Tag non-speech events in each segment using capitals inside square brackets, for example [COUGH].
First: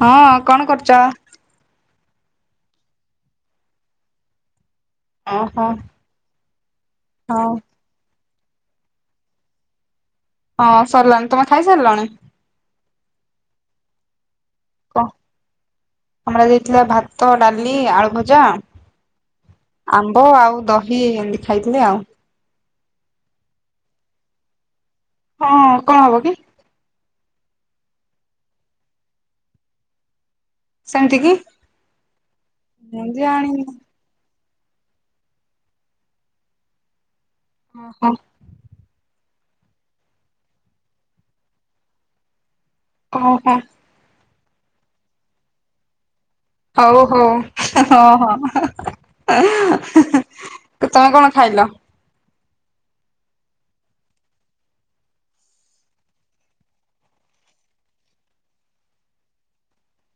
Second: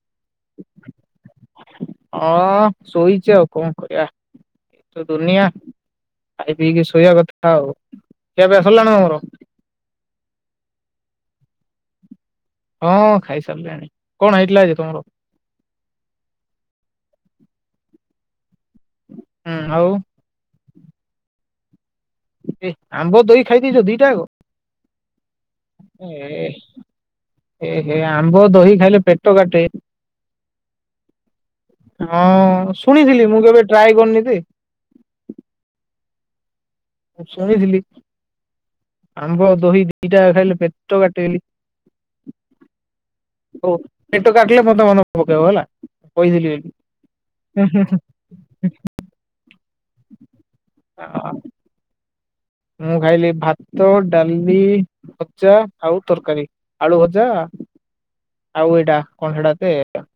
ହଁ କଣ କରୁଛ? ଅଁ- ଶୋଇଚି ଆଉ କଣ କରିବା। ତ ଦୁନିଆ ଓହୋ ଖାଇ ପିଇକି ଶୋଇବା ହଉ କଥା ଆଉ। ଖିଆ ପିଆ ସରିଲାଣି ତମର? ହଁ ସରିଲାଣି। ତମେ ଖାଇସାରିଲଣି? ହଁ ଖାଇସାରିଲେଣି କଣ ହେଇଥିଲା ଆଜି? ତମର? କ ଆମର ଆଜି ହେଇଥିଲା ଭାତ ଡାଲି ଆଳୁ ଭଜା ହୁଁ ଆଉ ଓ ଆଉ ଦହି ଏମତି ଖାଇଥିଲି ଆଉ। ଏ ଆମ୍ବ ଦହି ଖାଇ ଦେଇେଇଛ ଦିଟା ଆକୁ ହଁ କଣ ହବ [UNINTELLIGIBLE] କି ଏ ଏ ହେ ଆମ୍ବ ଦହି ଖାଇଲେ ପେଟ କାଟେ। ସେମିତି କି। ହଁ ଶୁଣିଥିଲି ମୁଁ କେବେ ଟ୍ରାଏ କରିନି ଯେ ମୁଁ ଶୁଣିଥିଲି। ଓହୋ ଆମ୍ବ ଦହି ଦି ଟା ଖାଇଲେ ପେଟ କାଟେ ବୋଲି। ଓହୋ ହଉ ପେଟ କାଟିଲେ ମତେ ମନେ ପକେଇବ ହେଲା କହିଥିଲି ଏ ହଉ ହଉ ହଁ ହଁ। ତମେ କଣ ଖାଇଲ। ମୁଁ ଖାଇଲି ଭାତ, ଡାଲି, ଭଜା ଆଉ ତରକାରୀ। ଆଳୁ ଭଜା [INAUDIBLE] ଆଉ ଏଇଟା କଣ ହେଟା କି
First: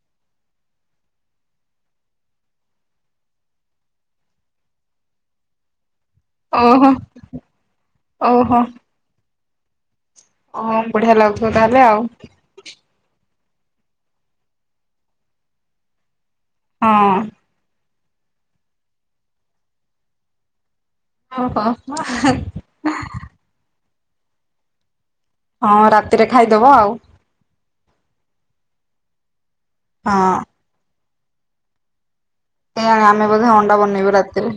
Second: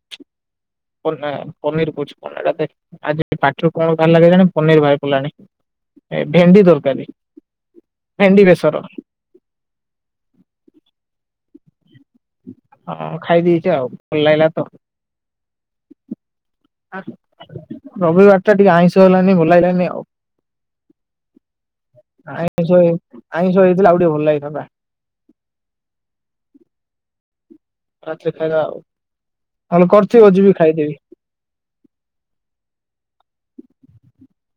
ପନି ପନୀରୁ ପୂଛ ପଳାଇଲା ଦେଖେ। ଆଜି ପାଟିରୁ କଣ ବାହାରିଲା କେଜାଣି ପନିର ବାହାରି ପଡ଼ିଲାଣି ଏ ଭେଣ୍ଡି ଓହୋ ଦରକାରୀ ନାହିଁ। ଭେଣ୍ଡି ବେଶର ହଁ ବଢିଆ ଲାଗୁଥିବ ତାହେଲେ ଆଉ। ହଁ ଖାଇ ଦେଇେଛି ଆଉ ଭଲ ଲାଗିଲା ତ। ଆଜି ହଁ ରବିବାରଟା ଟିକେ ଆଇଁଷ ହେଲାନି ଭଲଲାଗିଲାନି ଆଉ। ଓହୋ ଆଇଁଷ ହେଇ ଆଇଁଷ ହେଇଥିଲେ ଆଉ ଟିକେ ଭଲ ଲାଗିଥାନ୍ତା। ହଁ ରାତିରେ ଖାଇଦବ ଆଉ। ରାତିରେ ଖାଇବା ଆଉ ହଁ ମୁଁ କରିଛି ଯିବି ଖାଇଦେବି। ହଁ ଆମେ ବୋଧେ ଅଣ୍ଡା ବନେଇବୁ ରାତିରେ।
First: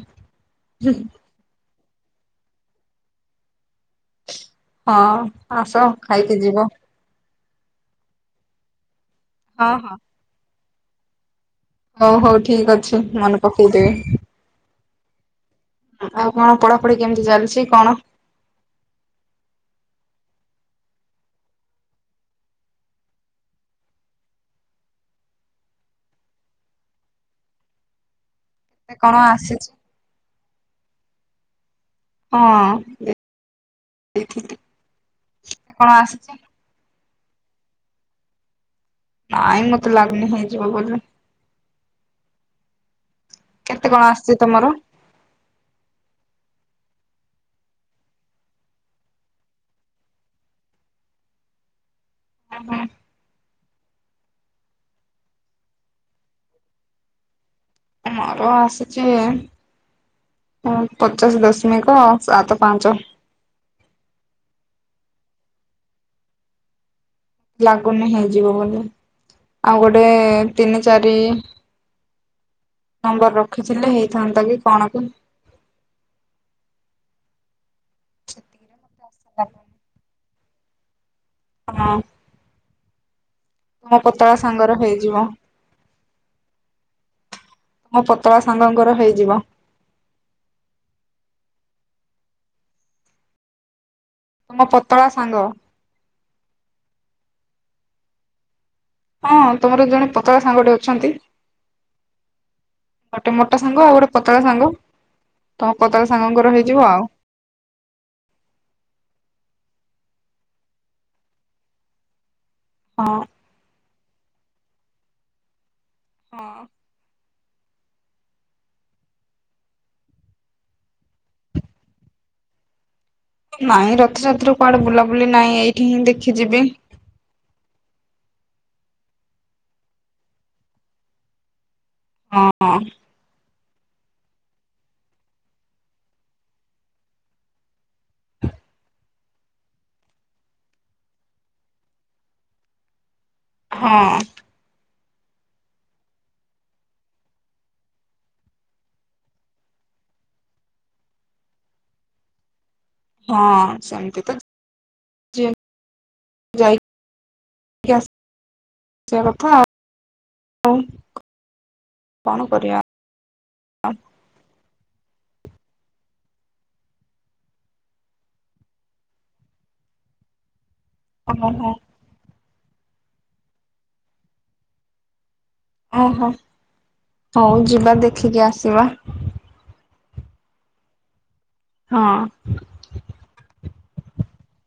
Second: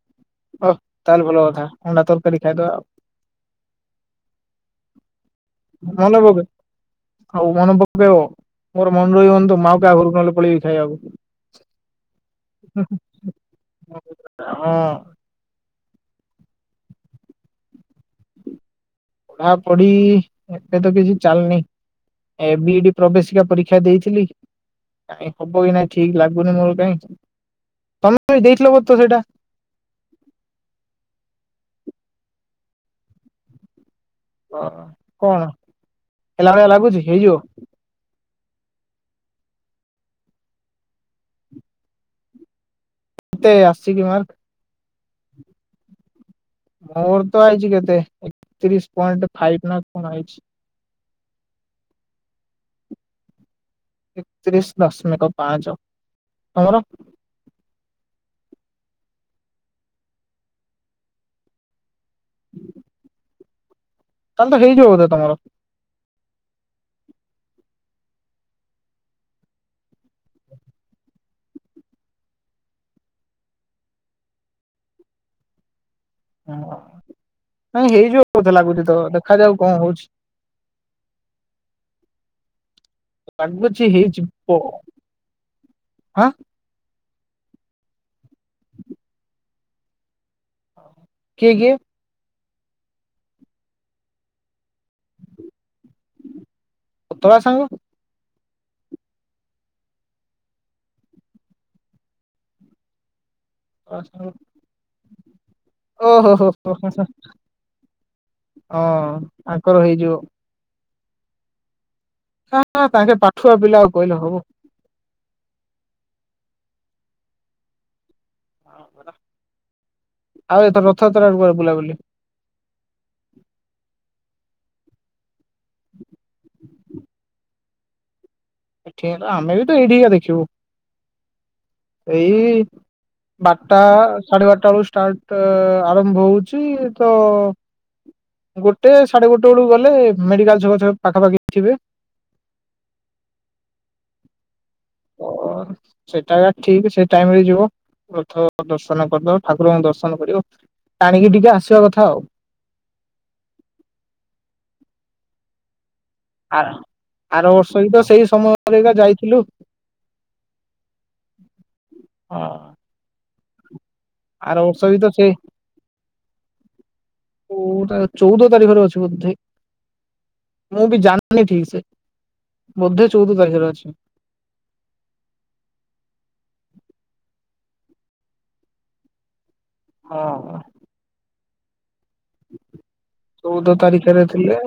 ଅହ ତାହେଲେ ଭଲ କଥା ଅଣ୍ଡା ତରକାରି ଖାଇଦେବା ଉ। ହଁ ଆସ ଖାଇକି ଯିବ। ହଉ ମନେ ପକେଇବ ମୋର ମନେ ରହୁନି ତ ହଁ ମାଉ ହଁ। କାହା ଘରୁକୁ ନହେଲେ ପଳେଇବି ଖାଇବାକୁ। ହଉ ହଉ ଠିକ ଅଛି ମନେ ପକେଇଦେବି। ହଁ ଆଉ କଣ ପଢାପଢି କେମିତି ଚାଲିଛି କଣ? ପଢାପଢି ଏତେ ତ କିଛି ଚାଲନି। ଏ ବିଇଡି ପ୍ରବେଶିକା ପରୀକ୍ଷା ଦେଇଥିଲି କାଇଁ ହବ କି ନାଇଁ ଠିକ ଲାଗୁନି ମୋର କାଇଁ ତମେ ବି ଗ ଦେଇଥିଲ ବ ତ କଣ ସେଟା? ଆସିଛି ହଁ-ଜେ ଅହ କଣ ହେଲା ଭଳିଆ ଲାଗୁଛି ହେଇଓ। ନାଇଁ ମତେ ଲାଗୁନି ହେଇଯିବ ବୋଲି। କେତେ କଣ ଆସିଛି ତମର? ମୋର ତ ଆଇଛି କେତେ ଏକତିରିଶ ପଏଣ୍ଟ ଫାଇବି ନା କଣ ଆଇଛି [UNINTELLIGIBLE] ଏକତିରିଶ ଦଶମିକ ପାଞ୍ଚ ତମର? ମୋର ଆସିଛି ପଚାଶ ଦଶମିକ ସାତ ପାଞ୍ଚ। ତାହେଲେ ତ ହେଇଯିବ ବୋଧେ ତମର ଲାଗୁନି ହେଇଯିବ ବୋଲି। ଆଉ ଗୋଟେ ତିନି ଚାରି ନମ୍ବର ରଖିଥିଲେ ହେଇଥାନ୍ତା କି କଣ କୀ? ଓ ନାଇଁ ହେଇଯିବ କଉଥାେ ଲାଗୁଛି ତ ଦେଖାଯାଉ କଣ ହଉଛି। [UNINTELLIGIBLE] ହଁ ଲାଗୁଛି ତୁମ ପତଳା ହେଇଯିବ ସାଙ୍ଗର ହେଇଯିବ। ହାଁ ତମ ପତଳା ସାଙ୍ଗଙ୍କର ହେଇଯିବ। କିଏ କିଏ ତମ ପତଳା ସାଙ୍ଗ। ପତଳା ସାଙ୍ଗ? ହଁ, ତମର ଜଣେ ପତକା ସାଙ୍ଗଟିେ ଅଛନ୍ତି। ଗୋଟେ ମୋଟା ସାଙ୍ଗ ଆଉ ଗୋଟେ ପତଳା ସାଙ୍ଗ ତମ ପତଳା ଓହୋ ହୋ ସାଙ୍ଗଙ୍କର ହୋ ହେଇଯିବ ଆଉ। ହଁ ଆଙ୍କର ହେଇଯିବ। ହଁ ତାଙ୍କେ ପାଠୁଆ ପିଲା କହିଲେ ହବ। ହଁ ହବ। ଆଉ ଏଥର ରଥଯାତ୍ରାରେ କୁଆଡ଼େ ବୁଲାବୁଲି? ନାଇଁ ରଥଯାତ୍ରା କୁଆଡେ ବୁଲାବୁଲି ନାହିଁ ଏଇଠି ହିଁ ଦେଖିଯିବି। ଏଠି ତ ଆମେ ବି ତ ଏଇଠିକିକ ଦେଖିବୁ ଏଇ ହଁ ବା ବାରଟା ସାଢେ ବାରଟା ବେଳୁ ଷ୍ଟାର୍ଟ ଆରମ୍ଭ ହଉଛି ତ ଗୋଟେ ସାଢେ ଗୋଟେ ବେଳକୁ ଗଲେ ମେଡିକାଲ ଛକ ପାଖାପାଖି ଥିବେ। ହଁ ଓ ସେଇଟା ଠିକ ସେ ଟାଇମ ରେ ଯିବ ରଥ ଦର୍ଶନ କରିଦବ ଠାକୁରଙ୍କୁ ଦର୍ଶନ କରିବ। ଟାଣିକି ଟିକେ ଆସିବା କଥା ଆଉ। ହଁ ସେମତି ତ ଆ ଯାଇକି ଆର ବର୍ଷ ହ ତ ସେଇ ସମୟରେକା ଯାଇଥିଲୁ। ହଉ ହଁ କଣ କରିବା? ଆର ବର୍ଷ ବି ତ ସେଇ ଓଟା ଚଉଦ ତାରିଖରେ ଅଛି ବୋଧେ? ମୁଁ ବି ଜାଣିନି ଠିକ ଓହୋ ସେ, ବୋଧେ ଚଉଦ ତାରିଖରେ ଅଛି? ଓହୋ ହଉ ଯିବା ଦେଖିକି ଆସିବା। ହଁ ହଁ ଚଉଦ ତାରିଖରେ ଥିଲେ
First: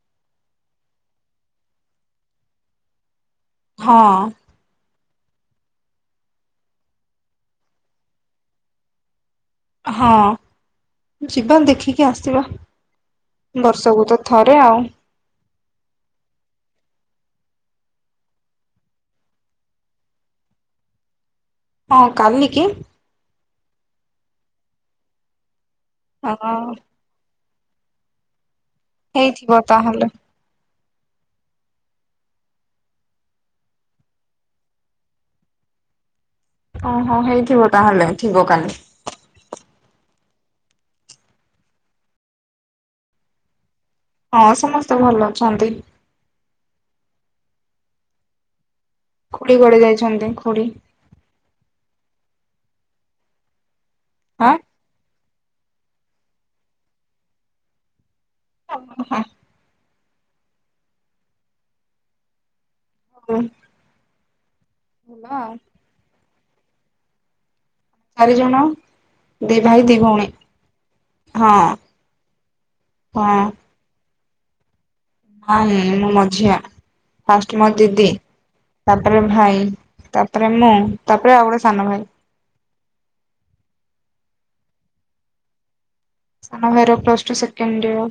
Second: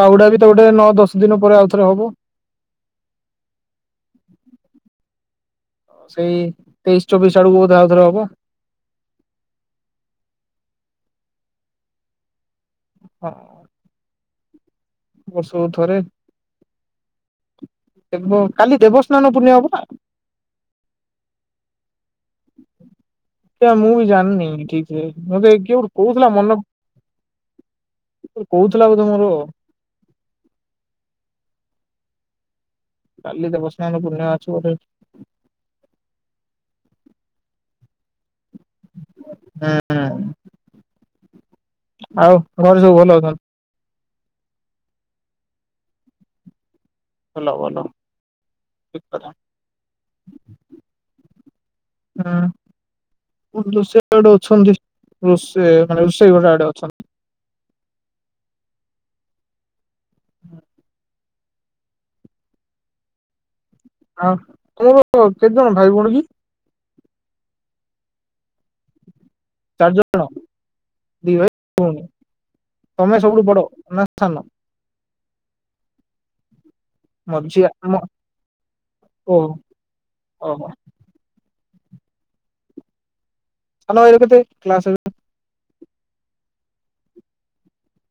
ବାହୁଡା ବି ତ ଗୋଟେ ନଅ ଦଶ ଦିନ ପରେ ଆଉଥରେ ହବ। ହଁ ସେଇ ତେଇଶି ଚବିଶ ଆଡକୁ ବୋଧେ ଆଉଥରେ ହବ। ହଁ ଯିବା ଦେଖିକି ଆସିବ। ହଁ ବର୍ଷକୁ ତ ଥରେ ଆଉ। ବର୍ଷକୁ ଥରେ ଦେବ କାଲି ଦେବସ୍ନାନ ପୂର୍ଣିମା ପରା? ହଁ କାଲି କି? ସେ ମୁଁ ବି ଜାଣିନି ଠିକ୍ ରେ ମୋତେ କିଏ ଗୋଟେ କହୁଥିଲା ହଁ [UNINTELLIGIBLE] କହୁଥିଲା କ ତମର ହେଇଥିବ ତାହେଲେ କାଲି ଦେବସ୍ନାନ ପୂର୍ଣମୀ ଅଛି ବୋଧେ? ଓହୋ ହେଇଥିବ ତାହେଲେ ଥିବ କାଲି? ହଁ ଆଉ ଘରେ ସବୁ ଭଲ ଅଛନ୍ତି? ହଁ ସମସ୍ତେ ଭଲ ଅଛନ୍ତି। ଭଲ, ଭଲ ଠିକ ଖୁଡ଼ି କୁଆଡେ ଯାଇଛନ୍ତି ଖୁଡ଼ି? [INAUDIBLE] ହୁଁ ସେ ରୋଷଇ ଘର ଆଡେ ଆଁ? ଅଛନ୍ତି। ରୋଷେଇ ମାନେ ରୋଷେଇ ଘର ଆଡେ ଅଛନ୍ତି। ହ ହଁ [INAUDIBLE] ହଁ [INAUDIBLE] ହୁଁ [INAUDIBLE] ଆଉ ତମର କେତେ ଜଣ ଭାଇ ଭଉଣୀ କି? ଚାରି ଜଣ। ଚାରି ଜଣ ହଁ ତମେ ହଁ। ସବୁଠୁ ବଡ ନା ସାନ? ନାଇଁ ନାଇଁ ମୁଁ ମଝିଆ ଫାଷ୍ଟ ମୋ ଦିଦି ତାପରେ ଓହୋ ଭାଇ ତାପରେ ଓହୋ ମୁଁ ତାପରେ ଆଉ ଗୋଟେ ସାନ ଭାଇ। [INAUDIBLE] [UNINTELLIGIBLE] ସାନ ଭାଇ ର ପ୍ଲସ ଟୁ ସେକେଣ୍ଡ ଇଅର।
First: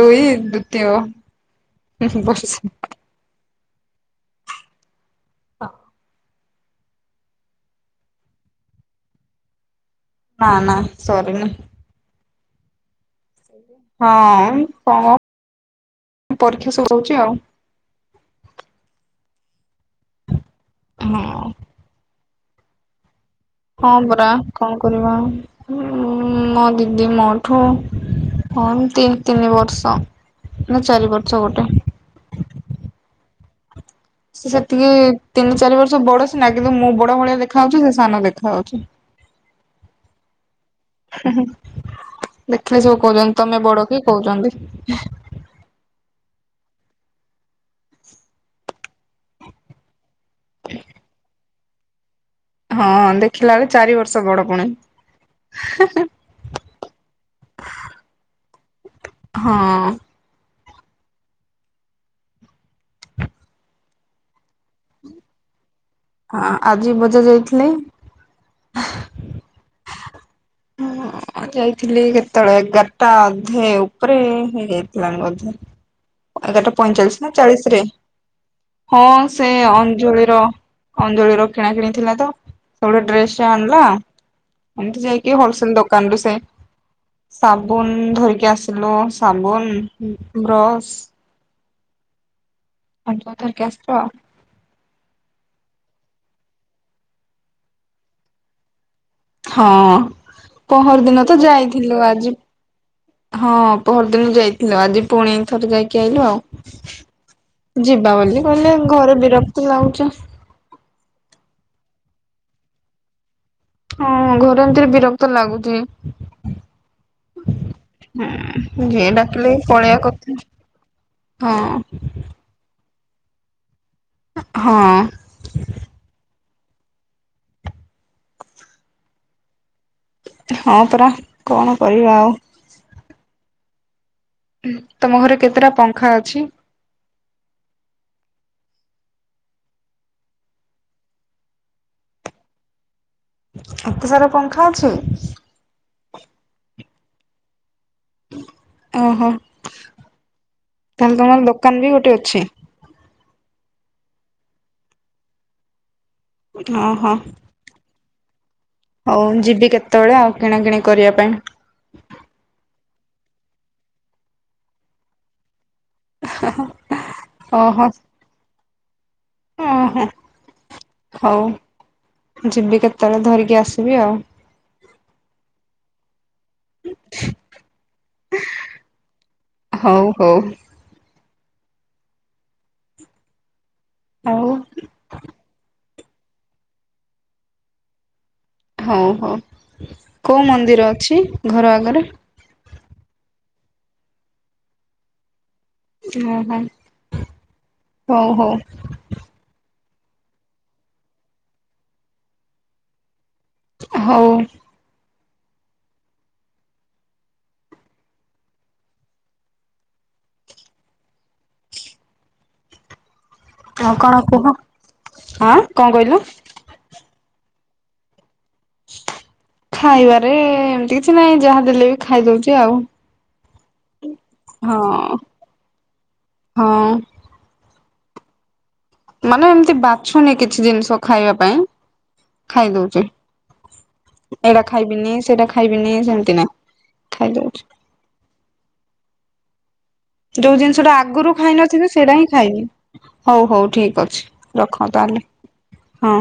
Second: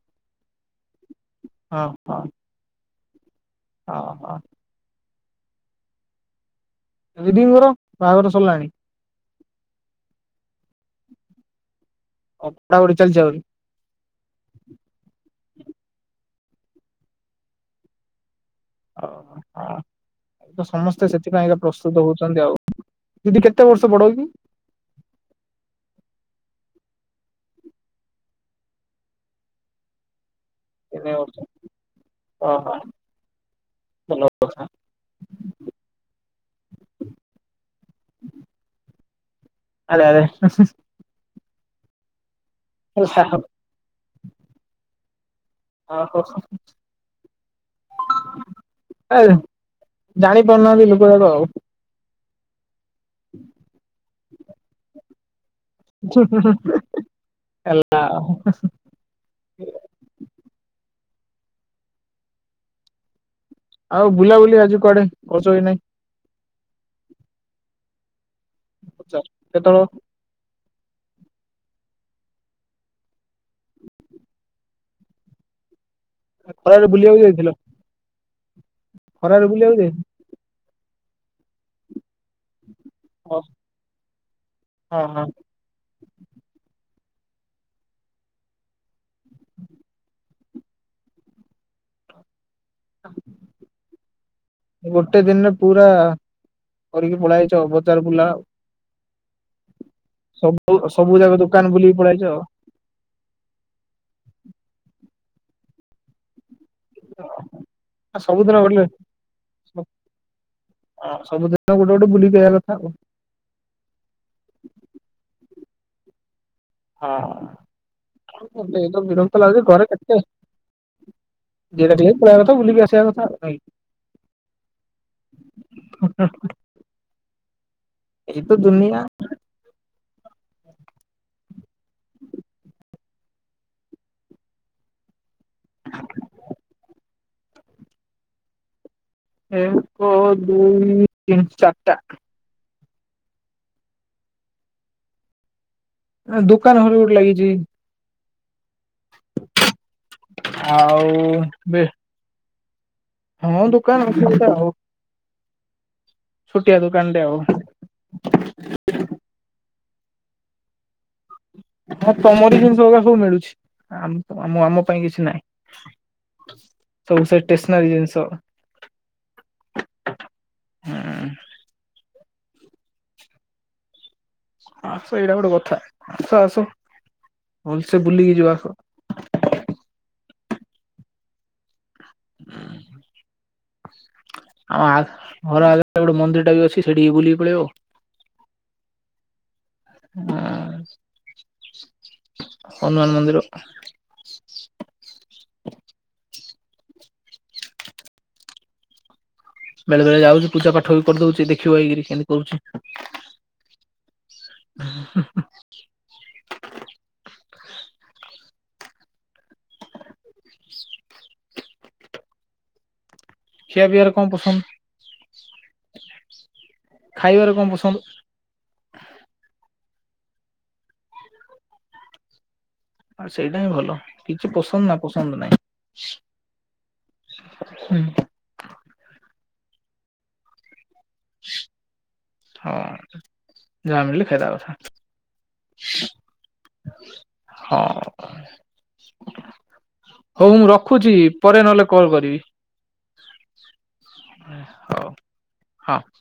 ଦେଇ ଦିତୀୟ ହଁ ହଁ ବସିଛି। ହଁ ହଁ। ହଁ [INAUDIBLE] ଦିଦିଙ୍କର ବାହାଘର ସରିଲାଣି? ନା ନା ସରିନି। ଅା ବ [INAUDIBLE] ଚାଲିଛିାଉ ହଁ କଣ ପରୀକ୍ଷା ସବୁ ହଉଛି ଆଉ। ଓ ହୋ ତ ସମସ୍ତେ ହଁ। ସେଥିପାଇଁକା ପ୍ରସ୍ତୁତ ହଉଛନ୍ତି ଆଉ ଦିଦି କେ ହଁ ପରା କଣ କରିବା ମୋ ଦିଦି ମୋଠୁ ହଁ ଦି ତିନି ବର୍ଷ ନା ଚାରି ବର୍ଷ ବୋଧେ ଓହୋ। ଭଲ ସେ କଥା ସେତିକି ତିନି ଚାରି ବର୍ଷ ବଡ ସିନା କିନ୍ତୁ ମୁଁ ବଡ ଭଳିଆ ଦେଖାଯାଉଛି ସେ ସାନ ଦେଖାଯାଉଛି। [INAUDIBLE] ଆରେ ଆରେ ଦେଖିଲେ ସବୁ କହୁଛନ୍ତି ତମେ ବଡ କି କହୁଛନ୍ତି। [INAUDIBLE] ଜାଣି ପାରୁନାହାନ୍ତି ଲୋକଗୁଡାକ ଆଉ। ହଁ ଦେଖିଲା ବେଳେ ଚାରି ବର୍ଷ ବଡ ପୁଣି [INAUDIBLE] ହଁ। ଆଉ ବୁଲାବୁଲି ଆଜି କୁଆଡେ ଆଜି କରିଛ କି ନାଇଁ? ହଁ ଆଜି ବୋଧେ ଯାଇଥିଲେ। ଆଚ୍ଛା କେତେବେଳେ ହ ଯାଇଥିଲି କେତେବେଳେ ଏଗାରଟା ଅଧେ ଉପରେ ହେଇଯାଇଥିଲା ବୋଧେ। [UNINTELLIGIBLE] ଏଗାରଟା ବୁଲିବାକୁ ପଇଁଚାଳିଶ ନା ଯାଇଥିଲ ଚାଳିଶ ରେ। ହଁ ଖରାରେ ସେ ବୁଲିବାକୁ ଯାଇ ଅଞ୍ଜଳିର ଅଞ୍ଜଳିର କିଣା କିିଣି ଥିଲା ତ ସେ ଗୋଟେ ହଁ ଡ୍ରେସଟେ ଆଣିଲା ଏମିତି ହଁ ଯାଇକି ହୋଲସେଲ ଦୋକାନରୁୁ ସେ ସାବୁନ ଧରିକି ଆସିଲୁ ସାବୁନ ବ୍ରଶ ପଞ୍ଚ ତାରଖେ ଆସ୍ତ [INAUDIBLE] ଗୋଟେ ଦିନରେ ପୁରା କରିକି ପଲେଇ ଆସିଛ ବଜାର ବୁଲା ଆଉ। ହଁ ସବୁ ପହର ସବୁ ଦିନ ତ ଯାକ ଦୋକାନ ବୁଲିକି ଯାଇଥିଲୁ ପଳେଇଛ ଆଜି ଆଉ ହଁ ପରଦିନ ଯାଇଥିଲ ଆଜି ପୁଣି ଥରେ ଯାଇକି ଆଇଲୁ ଆଉ। ଯିବା ବୋଲି ସବୁଦିନ କହିଲେ ଗୋଟେ ଘରେ ବିରକ୍ତି ଲାଗୁଛ। [UNINTELLIGIBLE] ଗୋଟେ ଗୋଟେ ବୁଲିବା କଥା ଆଉ। ହଁ ଘରେ ଏମିତିରେ ବିରକ୍ତ ଲାଗୁଛି। ଆଉ ଏଇ ହଁ ତ ଯିଏ ବିରକ୍ତ ଡାକିଲେ ଲାଗୁଛି ପଳେଇବା କଥା ହଁ। ଇଆଡ଼େ ଟିକେ ପଳେଇବା କଥା ବୁଲିକି ଆସିବା କଥା। [UNINTELLIGIBLE] ହଁ। [UNINTELLIGIBLE] ଏଇ ତ ଦୁନିଆ ହଁ ପରା କଣ କରିବା ଆଉ। ତମ ଘରେ କେତେଟା ପଙ୍ଖା ଅଛି? ଏକ, ଦୁଇ, ତିନି, ଚାରଟା। ଏତେ ସାରା ପଙ୍ଖା ଅଛି? ଦୋକାନ ଘରେ ଗଟେ ଲାଗିଛି। ଓହୋ, ଆଉ ତାହେଲେ ତମର ବେ ଦୋକାନ ବି ଗୋଟେ ଅଛି? ହଁ ଦୋକାନା ଅଛି ଗୋଟେ ଆଉ। ଛୁଟିଆ ଓହୋ ଦୋକାନଟେ ଆଉ। ହଉ ଯିବି କେତେବେଳେ ଆଉ କିଣାକିଣି କରିବା ପାଇଁ। ହଁ ତମର ଜିନିଷ ଗୁଡା ସବୁ ମିଳୁଛି ଆମ ପାଇଁ କିଛି ନାହିଁ। ସବୁ ସେ ଟେସନାରି ଜିନିଷ। ଓ ହଁ। ହଉ ଯିବି କେତେବେଳେ ଧରିକି ଆସିବି ଆଉ। ଆସ ଏଇଟା ଗୋଟେ କଥା ଆସ ଆସ ଭଲ ସେ ବୁଲିକି ଯି ଆସ। ହଉ ହଉ। ଆଉ ଆ ଘର ଆଗ ଗରେ ମନ୍ଦିର ଟା ବି ଅଛି ସେଠିକ ବୁଲି କି ପଳେଇବ। ହଁ ହଉ, କୋଉ ମନ୍ଦିର ଅଛି ଘର ଆଗରେ? ହନୁମାନ ମନ୍ଦିର। ହ ହ ହଉ ହଉ। ବେଳେ ବେଳେ ଯାଉଛି ପୂଜା ପାଠ ବି କରିଦଉଛି ଦେଖିବ ଆଇକରି କେମିତି କରୁଛି। ହଉ। ହଁଁ ଖିଆ ହ ପିଇବାରେ କଣ କୁହ ପସନ୍ଦ ହଁ କଣ କହିଲ? ଖାଇବାରେ କଣ ପସନ୍ଦ? ଖାଇବାରେ ଏମିତି କିଛି ନାହିଁ ଯାହା ଦେଲେ ବି ଖାଇ ଦଉଛି ଆଉ। ଆଉ ଏଇଟା ହିଁ ଭଲ କିଛି ହଁ ପସନ୍ଦ ନା ପସନ୍ଦ ନାହିଁ। ହଁ ହୁଁ ମାନେ ଏମିତି ବାଛୁନି କିଛି ଜିନିଷ ଖାଇବା ପାଇଁ ଖାଇ ହଁ ଦଉଛି। ଯାହା ମିଳିଲେ ଖାଇଦବା ଏଇଟା କଥା ଖାଇବିନି ସେଟା ଖାଇବିନି ସେମିତି ନା ଖାଇଦଉଛି। ହ ଯୋଉ ଜିନିଷ ଟା ଆଗରୁ ଖାଇନଥିବୁ କଲ୍ ସେଇଟା ହିଁ କରିବି ଖାଇବି। ହଉ ହଉ ଠିକ ଅଛି ରଖ ହଉ ତାହେଲେ ହଁ।